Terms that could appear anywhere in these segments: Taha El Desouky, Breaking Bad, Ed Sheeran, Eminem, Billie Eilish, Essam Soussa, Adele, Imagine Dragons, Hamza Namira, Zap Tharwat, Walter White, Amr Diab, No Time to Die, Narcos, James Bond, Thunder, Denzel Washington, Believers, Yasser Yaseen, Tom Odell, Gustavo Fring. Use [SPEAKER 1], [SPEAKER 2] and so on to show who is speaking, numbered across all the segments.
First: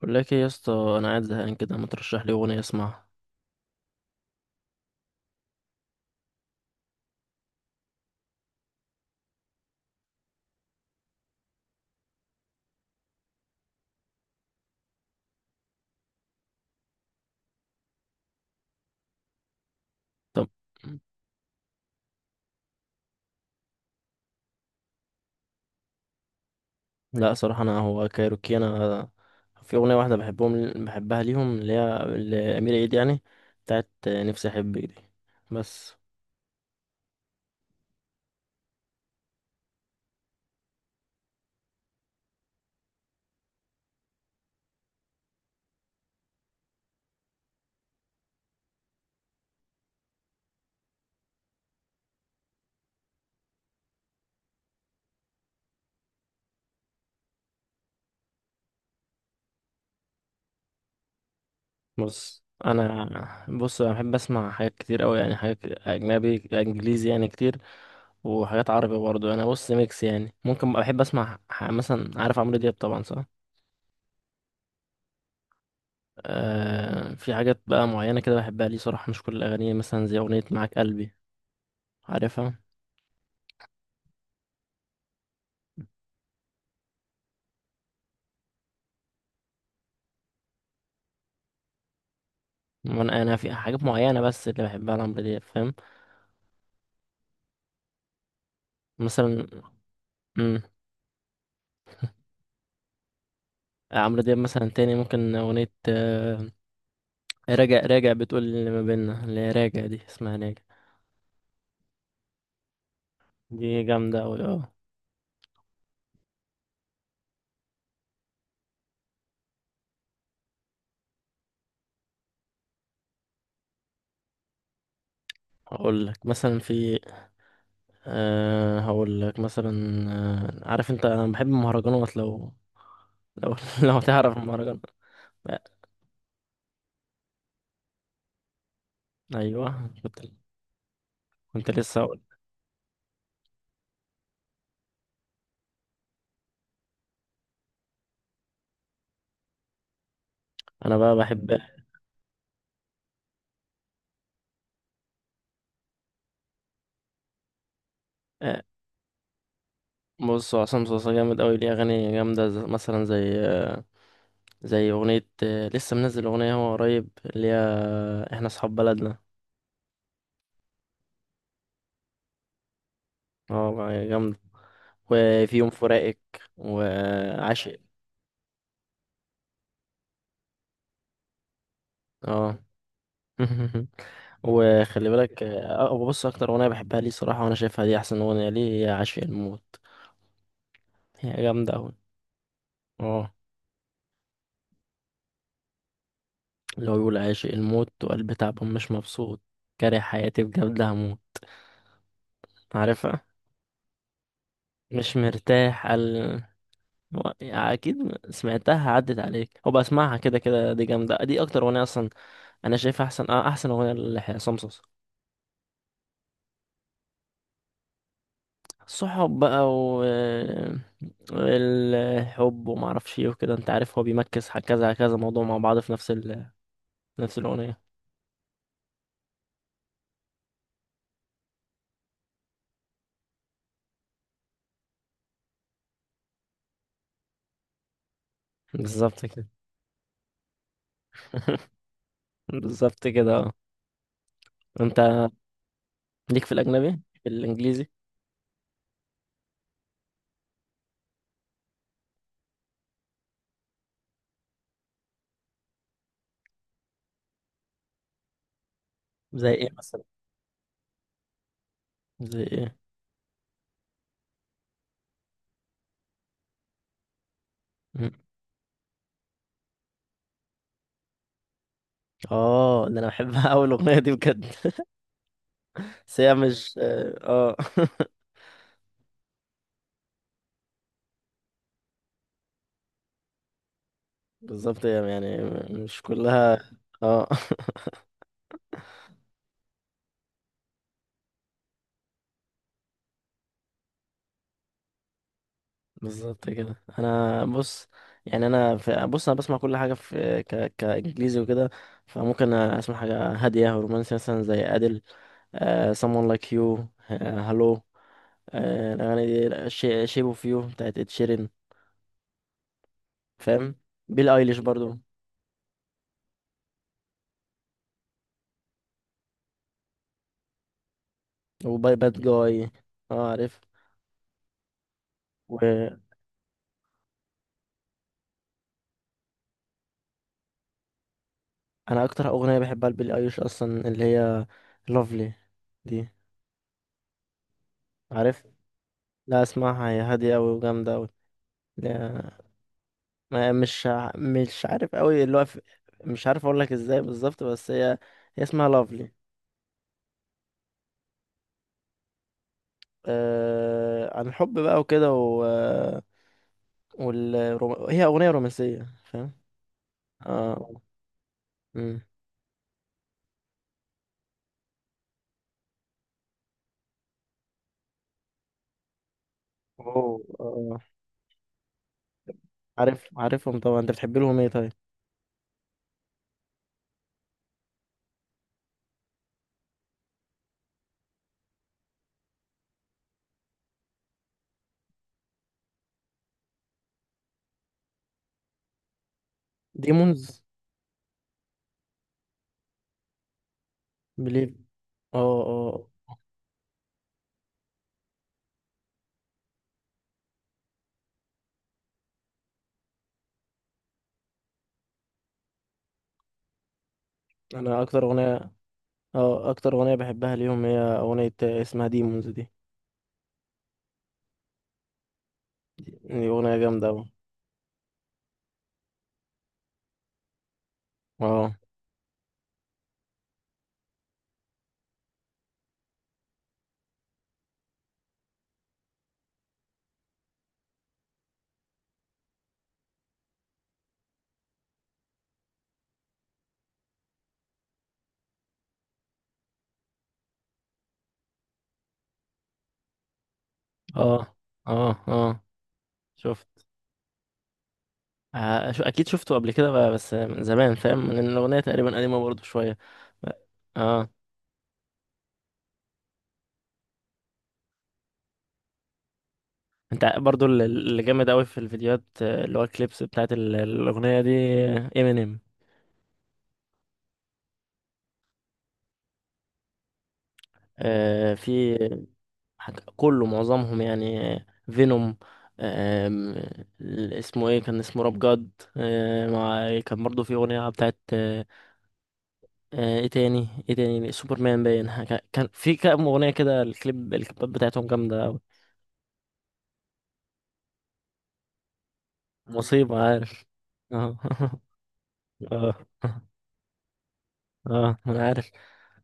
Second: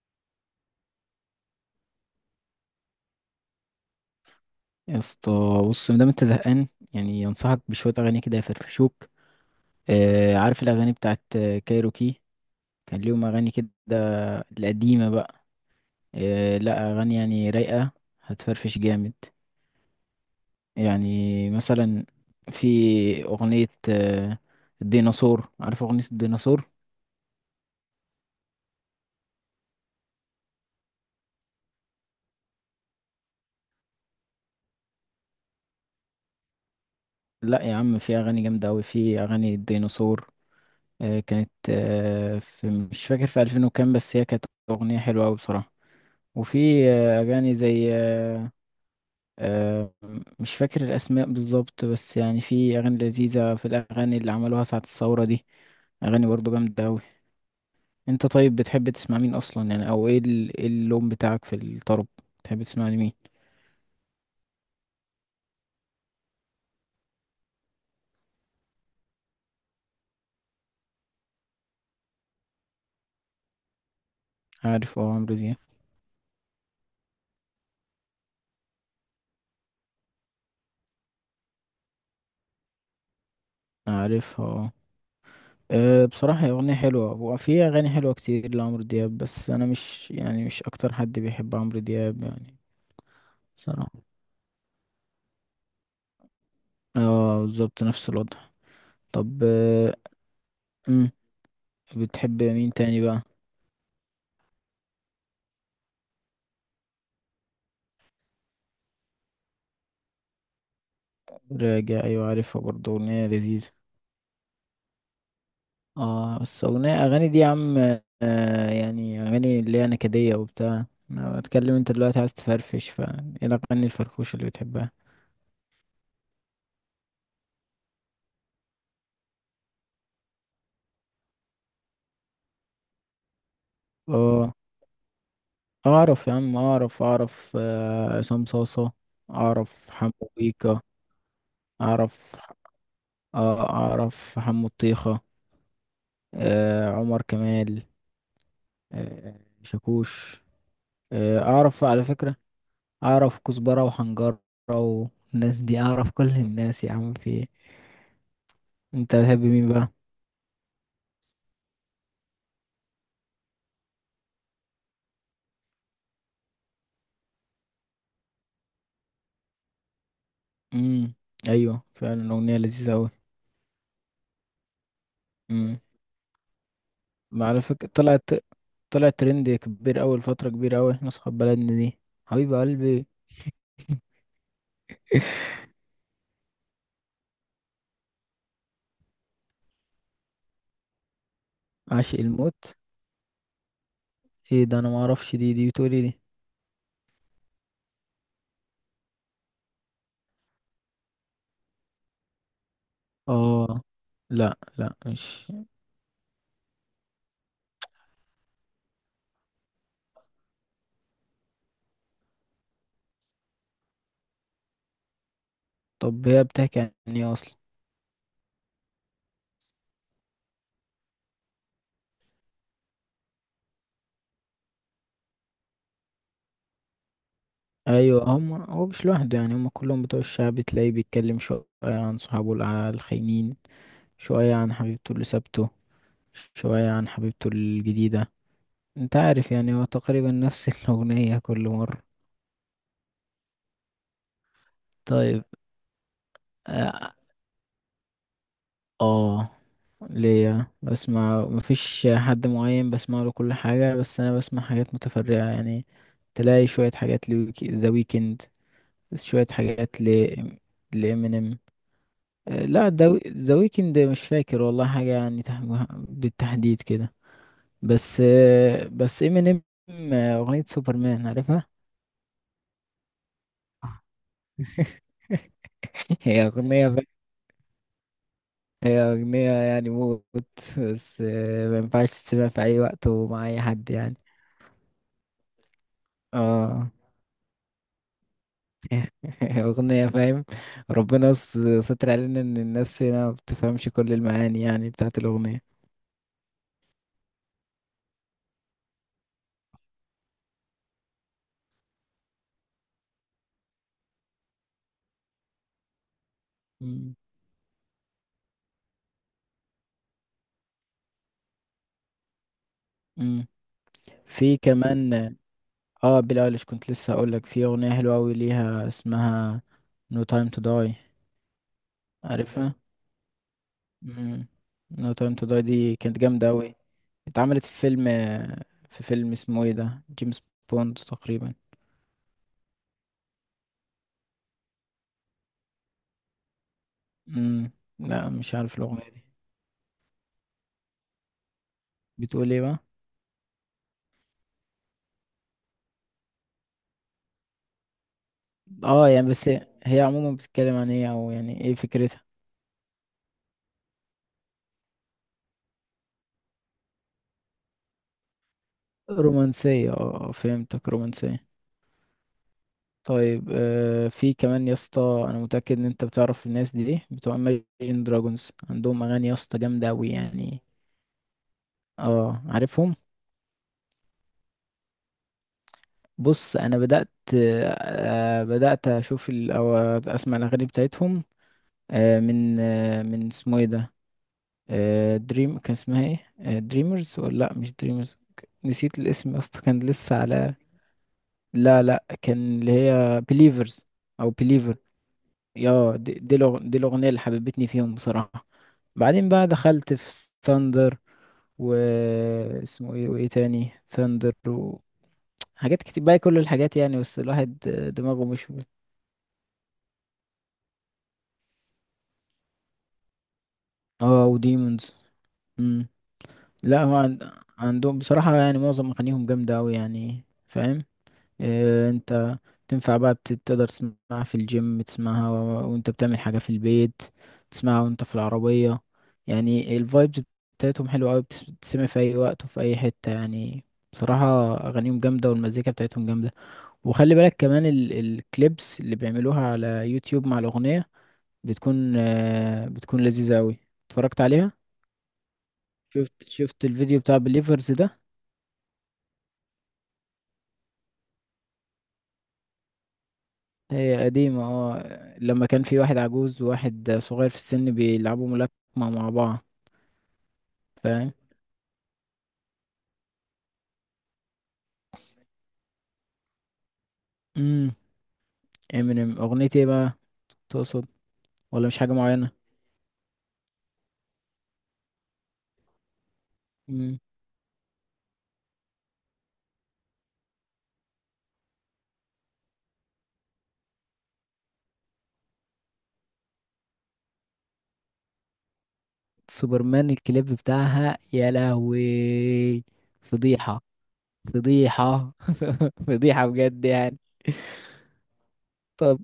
[SPEAKER 1] بقول لك ايه يا اسطى. انا قاعد زهقان كده، ما ترشح لي اغنيه اسمعها؟
[SPEAKER 2] يا اسطى، بص مادام انت زهقان يعني ينصحك بشوية أغاني كده يفرفشوك. آه، عارف الأغاني بتاعت كايروكي؟ كان ليهم أغاني كده القديمة بقى. آه لا، أغاني يعني رايقة هتفرفش جامد.
[SPEAKER 1] طب
[SPEAKER 2] يعني مثلا في أغنية الديناصور، عارف أغنية الديناصور؟
[SPEAKER 1] لا صراحه، انا هو كايروكي، في اغنيه واحده بحبها ليهم، اللي هي لامير عيد يعني، بتاعت نفسي احبك دي، بس.
[SPEAKER 2] لا يا عم، في أغاني جامدة أوي، في أغاني الديناصور كانت في، مش فاكر، في ألفين وكام، بس هي كانت أغنية حلوة أوي بصراحة. وفي أغاني زي آه، مش فاكر الأسماء بالظبط بس يعني في أغاني لذيذة، في الأغاني اللي عملوها ساعة الثورة دي، أغاني برضه جامدة أوي. أنت طيب بتحب تسمع مين أصلا يعني، أو إيه إيه اللون بتاعك في الطرب؟
[SPEAKER 1] بص
[SPEAKER 2] بتحب تسمع لمين؟
[SPEAKER 1] انا بحب اسمع حاجات كتير قوي، يعني حاجات اجنبي انجليزي يعني كتير، وحاجات عربي برضه. انا بص ميكس يعني. ممكن بحب اسمع مثلا، عارف عمرو دياب طبعا، صح؟
[SPEAKER 2] عارف أه عمرو دياب.
[SPEAKER 1] آه، في حاجات بقى معينه كده بحبها ليه صراحه، مش كل الاغاني، مثلا زي اغنيه معاك قلبي، عارفها؟
[SPEAKER 2] عارف أه. بصراحة هي أغنية حلوة وفي أغاني حلوة كتير لعمرو دياب، بس أنا مش يعني مش أكتر حد بيحب عمرو دياب يعني.
[SPEAKER 1] وانا في حاجات
[SPEAKER 2] بصراحة
[SPEAKER 1] معينه بس اللي بحبها لعمرو دياب، فاهم؟
[SPEAKER 2] اه بالظبط نفس الوضع. طب
[SPEAKER 1] مثلا، امم،
[SPEAKER 2] أمم، بتحب مين تاني بقى؟
[SPEAKER 1] عمرو دياب مثلا تاني، ممكن اغنيه راجع بتقول اللي ما بيننا، اللي هي راجع دي اسمها راجع،
[SPEAKER 2] راجع أيوة عارفها برضه، أغنية
[SPEAKER 1] دي
[SPEAKER 2] لذيذة.
[SPEAKER 1] جامده اوي، اه.
[SPEAKER 2] اه بس أغنية، أغاني دي يا عم يعني أغاني اللي هي نكدية وبتاع. أنا بتكلم أنت دلوقتي عايز تفرفش، فا، إيه الأغاني الفرفوشة اللي بتحبها؟
[SPEAKER 1] هقول لك مثلا في، أه هقول لك مثلا، عارف انت، انا بحب المهرجانات لو، لو لو تعرف
[SPEAKER 2] اه
[SPEAKER 1] المهرجانات. لا،
[SPEAKER 2] أعرف يا عم، أعرف أعرف عصام صاصة.
[SPEAKER 1] ايوه
[SPEAKER 2] أعرف حمو
[SPEAKER 1] كنت،
[SPEAKER 2] بيكا.
[SPEAKER 1] كنت لسه هقول،
[SPEAKER 2] أعرف آه، أعرف حمو الطيخة، آه عمر كمال، آه شاكوش،
[SPEAKER 1] انا بقى
[SPEAKER 2] آه
[SPEAKER 1] بحب،
[SPEAKER 2] أعرف على فكرة. اعرف كزبرة وحنجرة والناس دي، اعرف كل الناس يا عم، في ايه؟
[SPEAKER 1] آه،
[SPEAKER 2] انت بتحب مين بقى؟
[SPEAKER 1] بص، هو عصام صوصه جامد قوي، ليه اغاني جامده مثلا زي زي اغنية لسه منزل اغنية هو قريب، اللي هي احنا اصحاب بلدنا.
[SPEAKER 2] امم، ايوه فعلا اغنية لذيذة اوي.
[SPEAKER 1] اه والله جامدة. وفي يوم
[SPEAKER 2] امم،
[SPEAKER 1] فراقك،
[SPEAKER 2] ما على
[SPEAKER 1] وعاشق،
[SPEAKER 2] فكرة طلعت، طلعت ترند كبير اوي لفترة كبيرة اوي احنا اصحاب بلدنا دي. حبيب
[SPEAKER 1] اه
[SPEAKER 2] قلبي.
[SPEAKER 1] وخلي بالك بص، اكتر اغنية بحبها ليه صراحة، وانا شايفها دي احسن اغنية ليه، هي عاشق الموت. هي جامدة اوي،
[SPEAKER 2] عاشق الموت؟
[SPEAKER 1] اه.
[SPEAKER 2] ايه ده، انا ما اعرفش دي، دي بتقولي دي؟
[SPEAKER 1] لو يقول عاشق الموت وقلبي تعبان مش مبسوط، كاره حياتي بجد هموت، عارفها؟
[SPEAKER 2] اه، لا لا،
[SPEAKER 1] مش
[SPEAKER 2] مش.
[SPEAKER 1] مرتاح قال. هو يعني اكيد سمعتها عدت عليك، هو بسمعها كده كده. دي جامده، دي اكتر اغنيه اصلا انا شايفها احسن، آه، احسن اغنيه لحسام صوصه.
[SPEAKER 2] طب هي بتحكي عن ايه اصلا؟
[SPEAKER 1] الصحاب بقى، و الحب وما اعرفش ايه وكده، انت عارف، هو بيمكس كذا كذا موضوع مع بعض في نفس ال... نفس الاغنيه.
[SPEAKER 2] ايوه هم، هو مش لوحده يعني، هم كلهم بتوع الشعب، تلاقيه بيتكلم شوية عن صحابه الخاينين، شوية عن حبيبته اللي سابته، شوية عن حبيبته الجديدة. انت
[SPEAKER 1] بالظبط كده.
[SPEAKER 2] عارف يعني هو تقريبا نفس الأغنية كل مرة.
[SPEAKER 1] بالظبط كده، اه. انت
[SPEAKER 2] طيب
[SPEAKER 1] ليك في الاجنبي،
[SPEAKER 2] اه،
[SPEAKER 1] في الانجليزي؟
[SPEAKER 2] آه، ليا بسمع مفيش حد معين بسمع له كل حاجة، بس أنا بسمع حاجات متفرعة يعني، تلاقي شوية حاجات ذا ويكند، شوية
[SPEAKER 1] زي ايه
[SPEAKER 2] حاجات
[SPEAKER 1] مثلا؟
[SPEAKER 2] لإمينيم.
[SPEAKER 1] زي ايه؟
[SPEAKER 2] لا، ذا ويكند مش فاكر والله حاجة يعني بالتحديد كده،
[SPEAKER 1] مم.
[SPEAKER 2] بس بس إمينيم. أغنية سوبرمان عارفها؟
[SPEAKER 1] اه ده انا بحبها اول اغنيه دي، بجد بس هي
[SPEAKER 2] هي
[SPEAKER 1] مش،
[SPEAKER 2] أغنية بقى،
[SPEAKER 1] اه، آه.
[SPEAKER 2] هي أغنية يعني موت. بس ما ينفعش تسمع في أي وقت ومع أي حد يعني.
[SPEAKER 1] بالظبط، هي يعني مش مم. كلها.
[SPEAKER 2] اه
[SPEAKER 1] اه
[SPEAKER 2] هي أغنية فاهم. ربنا ستر علينا إن الناس هنا ما بتفهمش كل المعاني يعني بتاعت الأغنية.
[SPEAKER 1] بالظبط كده. انا بص يعني انا في... بص، انا بسمع كل حاجه في ك... كانجليزي وكده، فممكن اسمع حاجه هاديه رومانسي، مثلا زي ادل، آه... someone like you،
[SPEAKER 2] مم.
[SPEAKER 1] آه... hello، آه... الاغاني دي، شي... shape of you بتاعت ed sheeran،
[SPEAKER 2] مم.
[SPEAKER 1] فاهم؟ بيل
[SPEAKER 2] في
[SPEAKER 1] ايليش برضو،
[SPEAKER 2] كمان. اه بيلي ايليش، كنت لسه هقولك في أغنية حلوة أوي ليها اسمها No Time to Die،
[SPEAKER 1] وباي باد جاي.
[SPEAKER 2] عارفها؟
[SPEAKER 1] اه عارف.
[SPEAKER 2] مم. No Time to Die دي
[SPEAKER 1] وانا
[SPEAKER 2] كانت جامدة أوي، اتعملت في فيلم، في فيلم اسمه ايه ده، جيمس بوند تقريبا.
[SPEAKER 1] اكتر اغنيه بحبها لبيل ايليش اصلا اللي هي lovely، دي
[SPEAKER 2] مم. لا
[SPEAKER 1] عارف؟
[SPEAKER 2] مش عارف الأغنية دي،
[SPEAKER 1] لا، اسمعها، هي هادية أوي وجامدة أوي. لا،
[SPEAKER 2] بتقول ايه بقى؟
[SPEAKER 1] ما مش عارف أوي، اللي هو مش عارف أقول لك إزاي بالظبط، بس هي اسمها
[SPEAKER 2] اه
[SPEAKER 1] لافلي.
[SPEAKER 2] يعني بس، هي عموما بتتكلم عن ايه، أو يعني ايه فكرتها؟
[SPEAKER 1] آه... عن الحب بقى وكده، هي أغنية رومانسية، فاهم؟
[SPEAKER 2] رومانسية اه، آه،
[SPEAKER 1] اه،
[SPEAKER 2] فهمتك، رومانسية.
[SPEAKER 1] امم،
[SPEAKER 2] طيب في كمان يا اسطى، انا متأكد ان انت بتعرف الناس دي بتوع Imagine Dragons، عندهم اغاني يا اسطى جامدة أوي
[SPEAKER 1] أوه،
[SPEAKER 2] يعني.
[SPEAKER 1] آه.
[SPEAKER 2] اه عارفهم.
[SPEAKER 1] عارف، عارفهم طبعا. أنت بتحب لهم إيه طيب؟
[SPEAKER 2] بص انا بدات بدات اشوف او اسمع الاغاني بتاعتهم من اسمه ايه ده، دريم كان اسمها ايه، دريمرز ولا لا مش دريمرز. نسيت الاسم يا اسطى كان لسه
[SPEAKER 1] ديمونز،
[SPEAKER 2] على، لا لا كان اللي هي بليفرز او
[SPEAKER 1] بليف،
[SPEAKER 2] بليفر.
[SPEAKER 1] اه، اه.
[SPEAKER 2] يا دي، دي دي الاغنيه اللي حببتني فيهم بصراحه. بعدين بقى دخلت في ثاندر، واسمه ايه وايه تاني ثاندر، وحاجات كتير بقى كل الحاجات يعني، بس الواحد
[SPEAKER 1] أنا أكتر
[SPEAKER 2] دماغه مش.
[SPEAKER 1] أغنية اه أكتر أغنية بحبها ليهم هي أغنية اسمها ديمونز، دي
[SPEAKER 2] اه وديمونز. امم.
[SPEAKER 1] دي أغنية
[SPEAKER 2] لا
[SPEAKER 1] جامدة
[SPEAKER 2] هو
[SPEAKER 1] أوي.
[SPEAKER 2] عندهم بصراحة يعني معظم أغانيهم جامدة أوي يعني فاهم.
[SPEAKER 1] اه،
[SPEAKER 2] إيه انت، تنفع بقى تقدر تسمعها في الجيم، تسمعها و... وانت بتعمل حاجة في البيت، تسمعها وانت في العربية، يعني الفايبز بتاعتهم حلوة أوي بتسمع في أي وقت وفي أي حتة يعني. بصراحة أغانيهم جامدة والمزيكا بتاعتهم جامدة. وخلي بالك كمان الكليبس اللي بيعملوها على يوتيوب مع الأغنية بتكون بتكون لذيذة أوي. اتفرجت
[SPEAKER 1] اه،
[SPEAKER 2] عليها؟
[SPEAKER 1] اه، اه
[SPEAKER 2] شفت
[SPEAKER 1] شفت،
[SPEAKER 2] الفيديو بتاع بليفرز ده.
[SPEAKER 1] اكيد شفته قبل كده بقى، بس من زمان، فاهم، لان الاغنيه تقريبا قديمه برضو شويه.
[SPEAKER 2] هي
[SPEAKER 1] اه
[SPEAKER 2] قديمة اه، لما كان في واحد عجوز وواحد صغير في السن بيلعبوا ملاكمة مع بعض.
[SPEAKER 1] انت برضو اللي
[SPEAKER 2] فاهم.
[SPEAKER 1] جامد قوي في الفيديوهات اللي هو الكليبس بتاعت الاغنيه دي، امينيم،
[SPEAKER 2] امم. امينيم اغنية ايه بقى، تقصد؟
[SPEAKER 1] آه،
[SPEAKER 2] ولا
[SPEAKER 1] في
[SPEAKER 2] مش حاجة معينة؟
[SPEAKER 1] كله معظمهم يعني. فينوم، آم،
[SPEAKER 2] امم.
[SPEAKER 1] اسمه ايه، كان اسمه راب جاد. آه، مع، كان برضو في اغنيه بتاعت ايه تاني، ايه تاني، سوبرمان، باين حاجة- كان في كام اغنيه كده، الكليب، الكليبات بتاعتهم جامده أوي.
[SPEAKER 2] سوبرمان الكليب بتاعها يا لهوي.
[SPEAKER 1] مصيبه، عارف.
[SPEAKER 2] فضيحة.
[SPEAKER 1] اه
[SPEAKER 2] فضيحة.
[SPEAKER 1] اه،
[SPEAKER 2] فضيحة بجد يعني.
[SPEAKER 1] اه انا عارف.
[SPEAKER 2] طب،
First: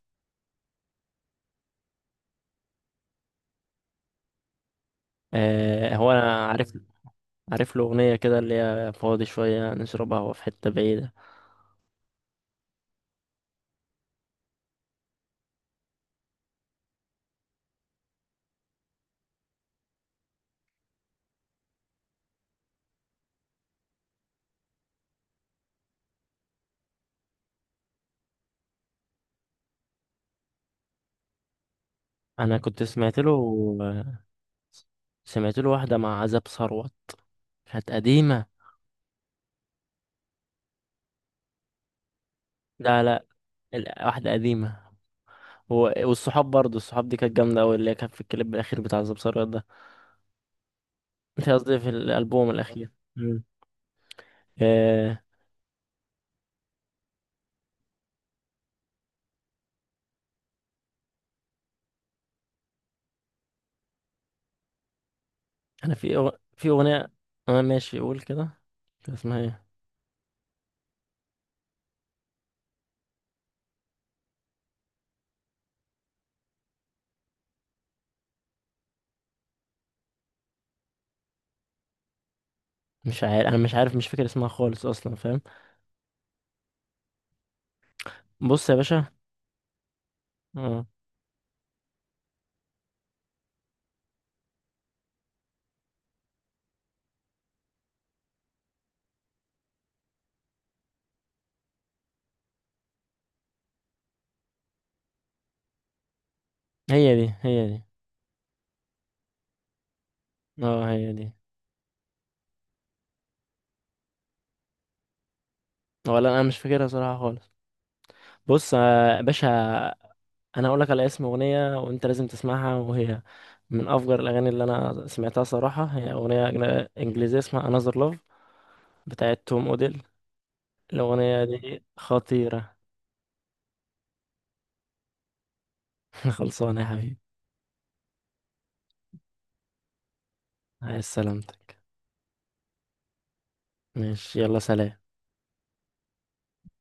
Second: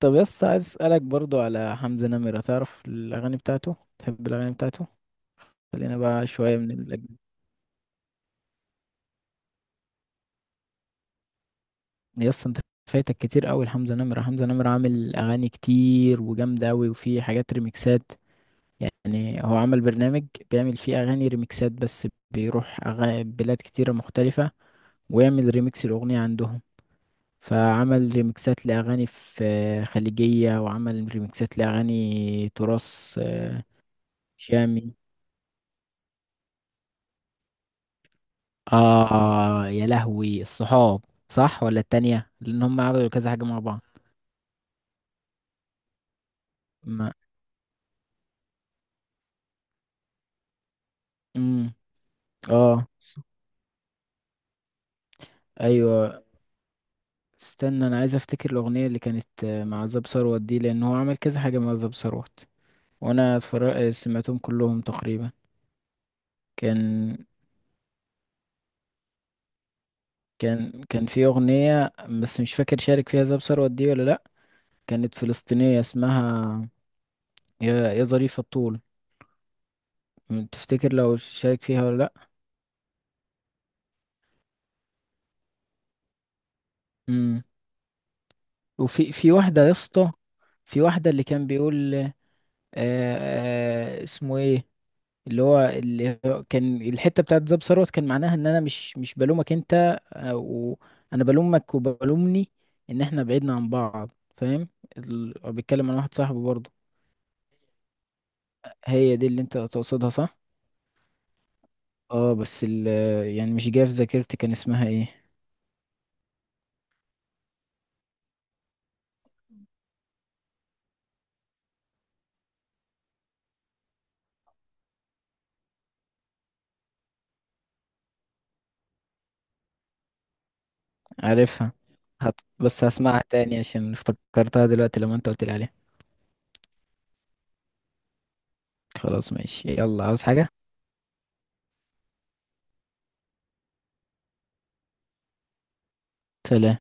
[SPEAKER 2] طب يس، عايز اسألك برضو على حمزة نمرة، تعرف الأغاني بتاعته؟ تحب الأغاني بتاعته؟
[SPEAKER 1] آه،
[SPEAKER 2] خلينا
[SPEAKER 1] هو
[SPEAKER 2] بقى
[SPEAKER 1] انا
[SPEAKER 2] شوية من
[SPEAKER 1] عارف.
[SPEAKER 2] الأجنبي.
[SPEAKER 1] عارف له اغنيه كده اللي هي فاضي شويه نشرب قهوه في حته بعيده.
[SPEAKER 2] يس انت فايتك كتير قوي لحمزة نمرة. حمزة نمرة عامل اغاني كتير وجامدة قوي وفي حاجات ريميكسات، يعني هو عمل برنامج بيعمل فيه اغاني ريميكسات، بس بيروح بلاد كتيرة مختلفة ويعمل ريميكس الاغنية عندهم، فعمل ريميكسات لاغاني في خليجية، وعمل ريميكسات لاغاني
[SPEAKER 1] انا كنت سمعت
[SPEAKER 2] تراث
[SPEAKER 1] له،
[SPEAKER 2] شامي.
[SPEAKER 1] سمعت له واحده مع عذاب ثروت، كانت قديمه.
[SPEAKER 2] اه يا لهوي الصحاب، صح ولا التانية، لان هم
[SPEAKER 1] لا
[SPEAKER 2] عملوا
[SPEAKER 1] لا،
[SPEAKER 2] كذا حاجة مع بعض.
[SPEAKER 1] واحده قديمه، هو والصحاب، برضه الصحاب
[SPEAKER 2] ما،
[SPEAKER 1] دي كانت جامده قوي، اللي هي كانت في الكليب الاخير بتاع عذاب ثروت ده. مش
[SPEAKER 2] امم،
[SPEAKER 1] قصدي، في الالبوم
[SPEAKER 2] اه،
[SPEAKER 1] الاخير، آه.
[SPEAKER 2] ايوه. استنى، انا عايز افتكر الاغنيه اللي كانت مع زاب ثروت دي، لان هو عمل كذا حاجه مع زاب ثروت وانا اتفرج سمعتهم كلهم تقريبا.
[SPEAKER 1] انا في في اغنيه.
[SPEAKER 2] كان،
[SPEAKER 1] اه ماشي، قول كده، كان اسمها ايه؟
[SPEAKER 2] كان في اغنيه، بس مش فاكر شارك فيها زاب ثروت دي ولا لا، كانت فلسطينيه اسمها يا، يا ظريف الطول، تفتكر لو شارك فيها ولا لا؟
[SPEAKER 1] مش عارف، انا مش عارف، مش فاكر اسمها خالص اصلا، فاهم.
[SPEAKER 2] امم.
[SPEAKER 1] بص يا باشا،
[SPEAKER 2] في واحده يا اسطى، في
[SPEAKER 1] اه
[SPEAKER 2] واحده اللي كان بيقول آه اسمه ايه، اللي هو كان الحته بتاعت زاب ثروت كان معناها ان انا مش بلومك انت، او انا بلومك وبلومني ان احنا بعدنا عن بعض فاهم. بتكلم عن واحد صاحبي برضه.
[SPEAKER 1] هي دي، هي دي،
[SPEAKER 2] هي دي، اللي انت تقصدها صح؟
[SPEAKER 1] اه هي دي،
[SPEAKER 2] اه بس يعني مش جايه في ذاكرتي كان اسمها ايه.
[SPEAKER 1] ولا انا مش فاكرها صراحه خالص. بص، يا باشا، انا اقول لك على اسم اغنيه وانت لازم تسمعها، وهي من افجر الاغاني اللي انا سمعتها صراحه، هي اغنيه انجليزيه اسمها Another Love بتاعت توم اوديل. الاغنيه
[SPEAKER 2] عارفها؟
[SPEAKER 1] دي خطيره.
[SPEAKER 2] بس هسمعها تاني عشان افتكرتها دلوقتي لما انت قلت لي عليها.
[SPEAKER 1] خلصانه يا حبيبي.
[SPEAKER 2] خلاص ماشي يلا، عاوز حاجه؟
[SPEAKER 1] عايز سلامتك، ماشي، يلا سلام.
[SPEAKER 2] سلام.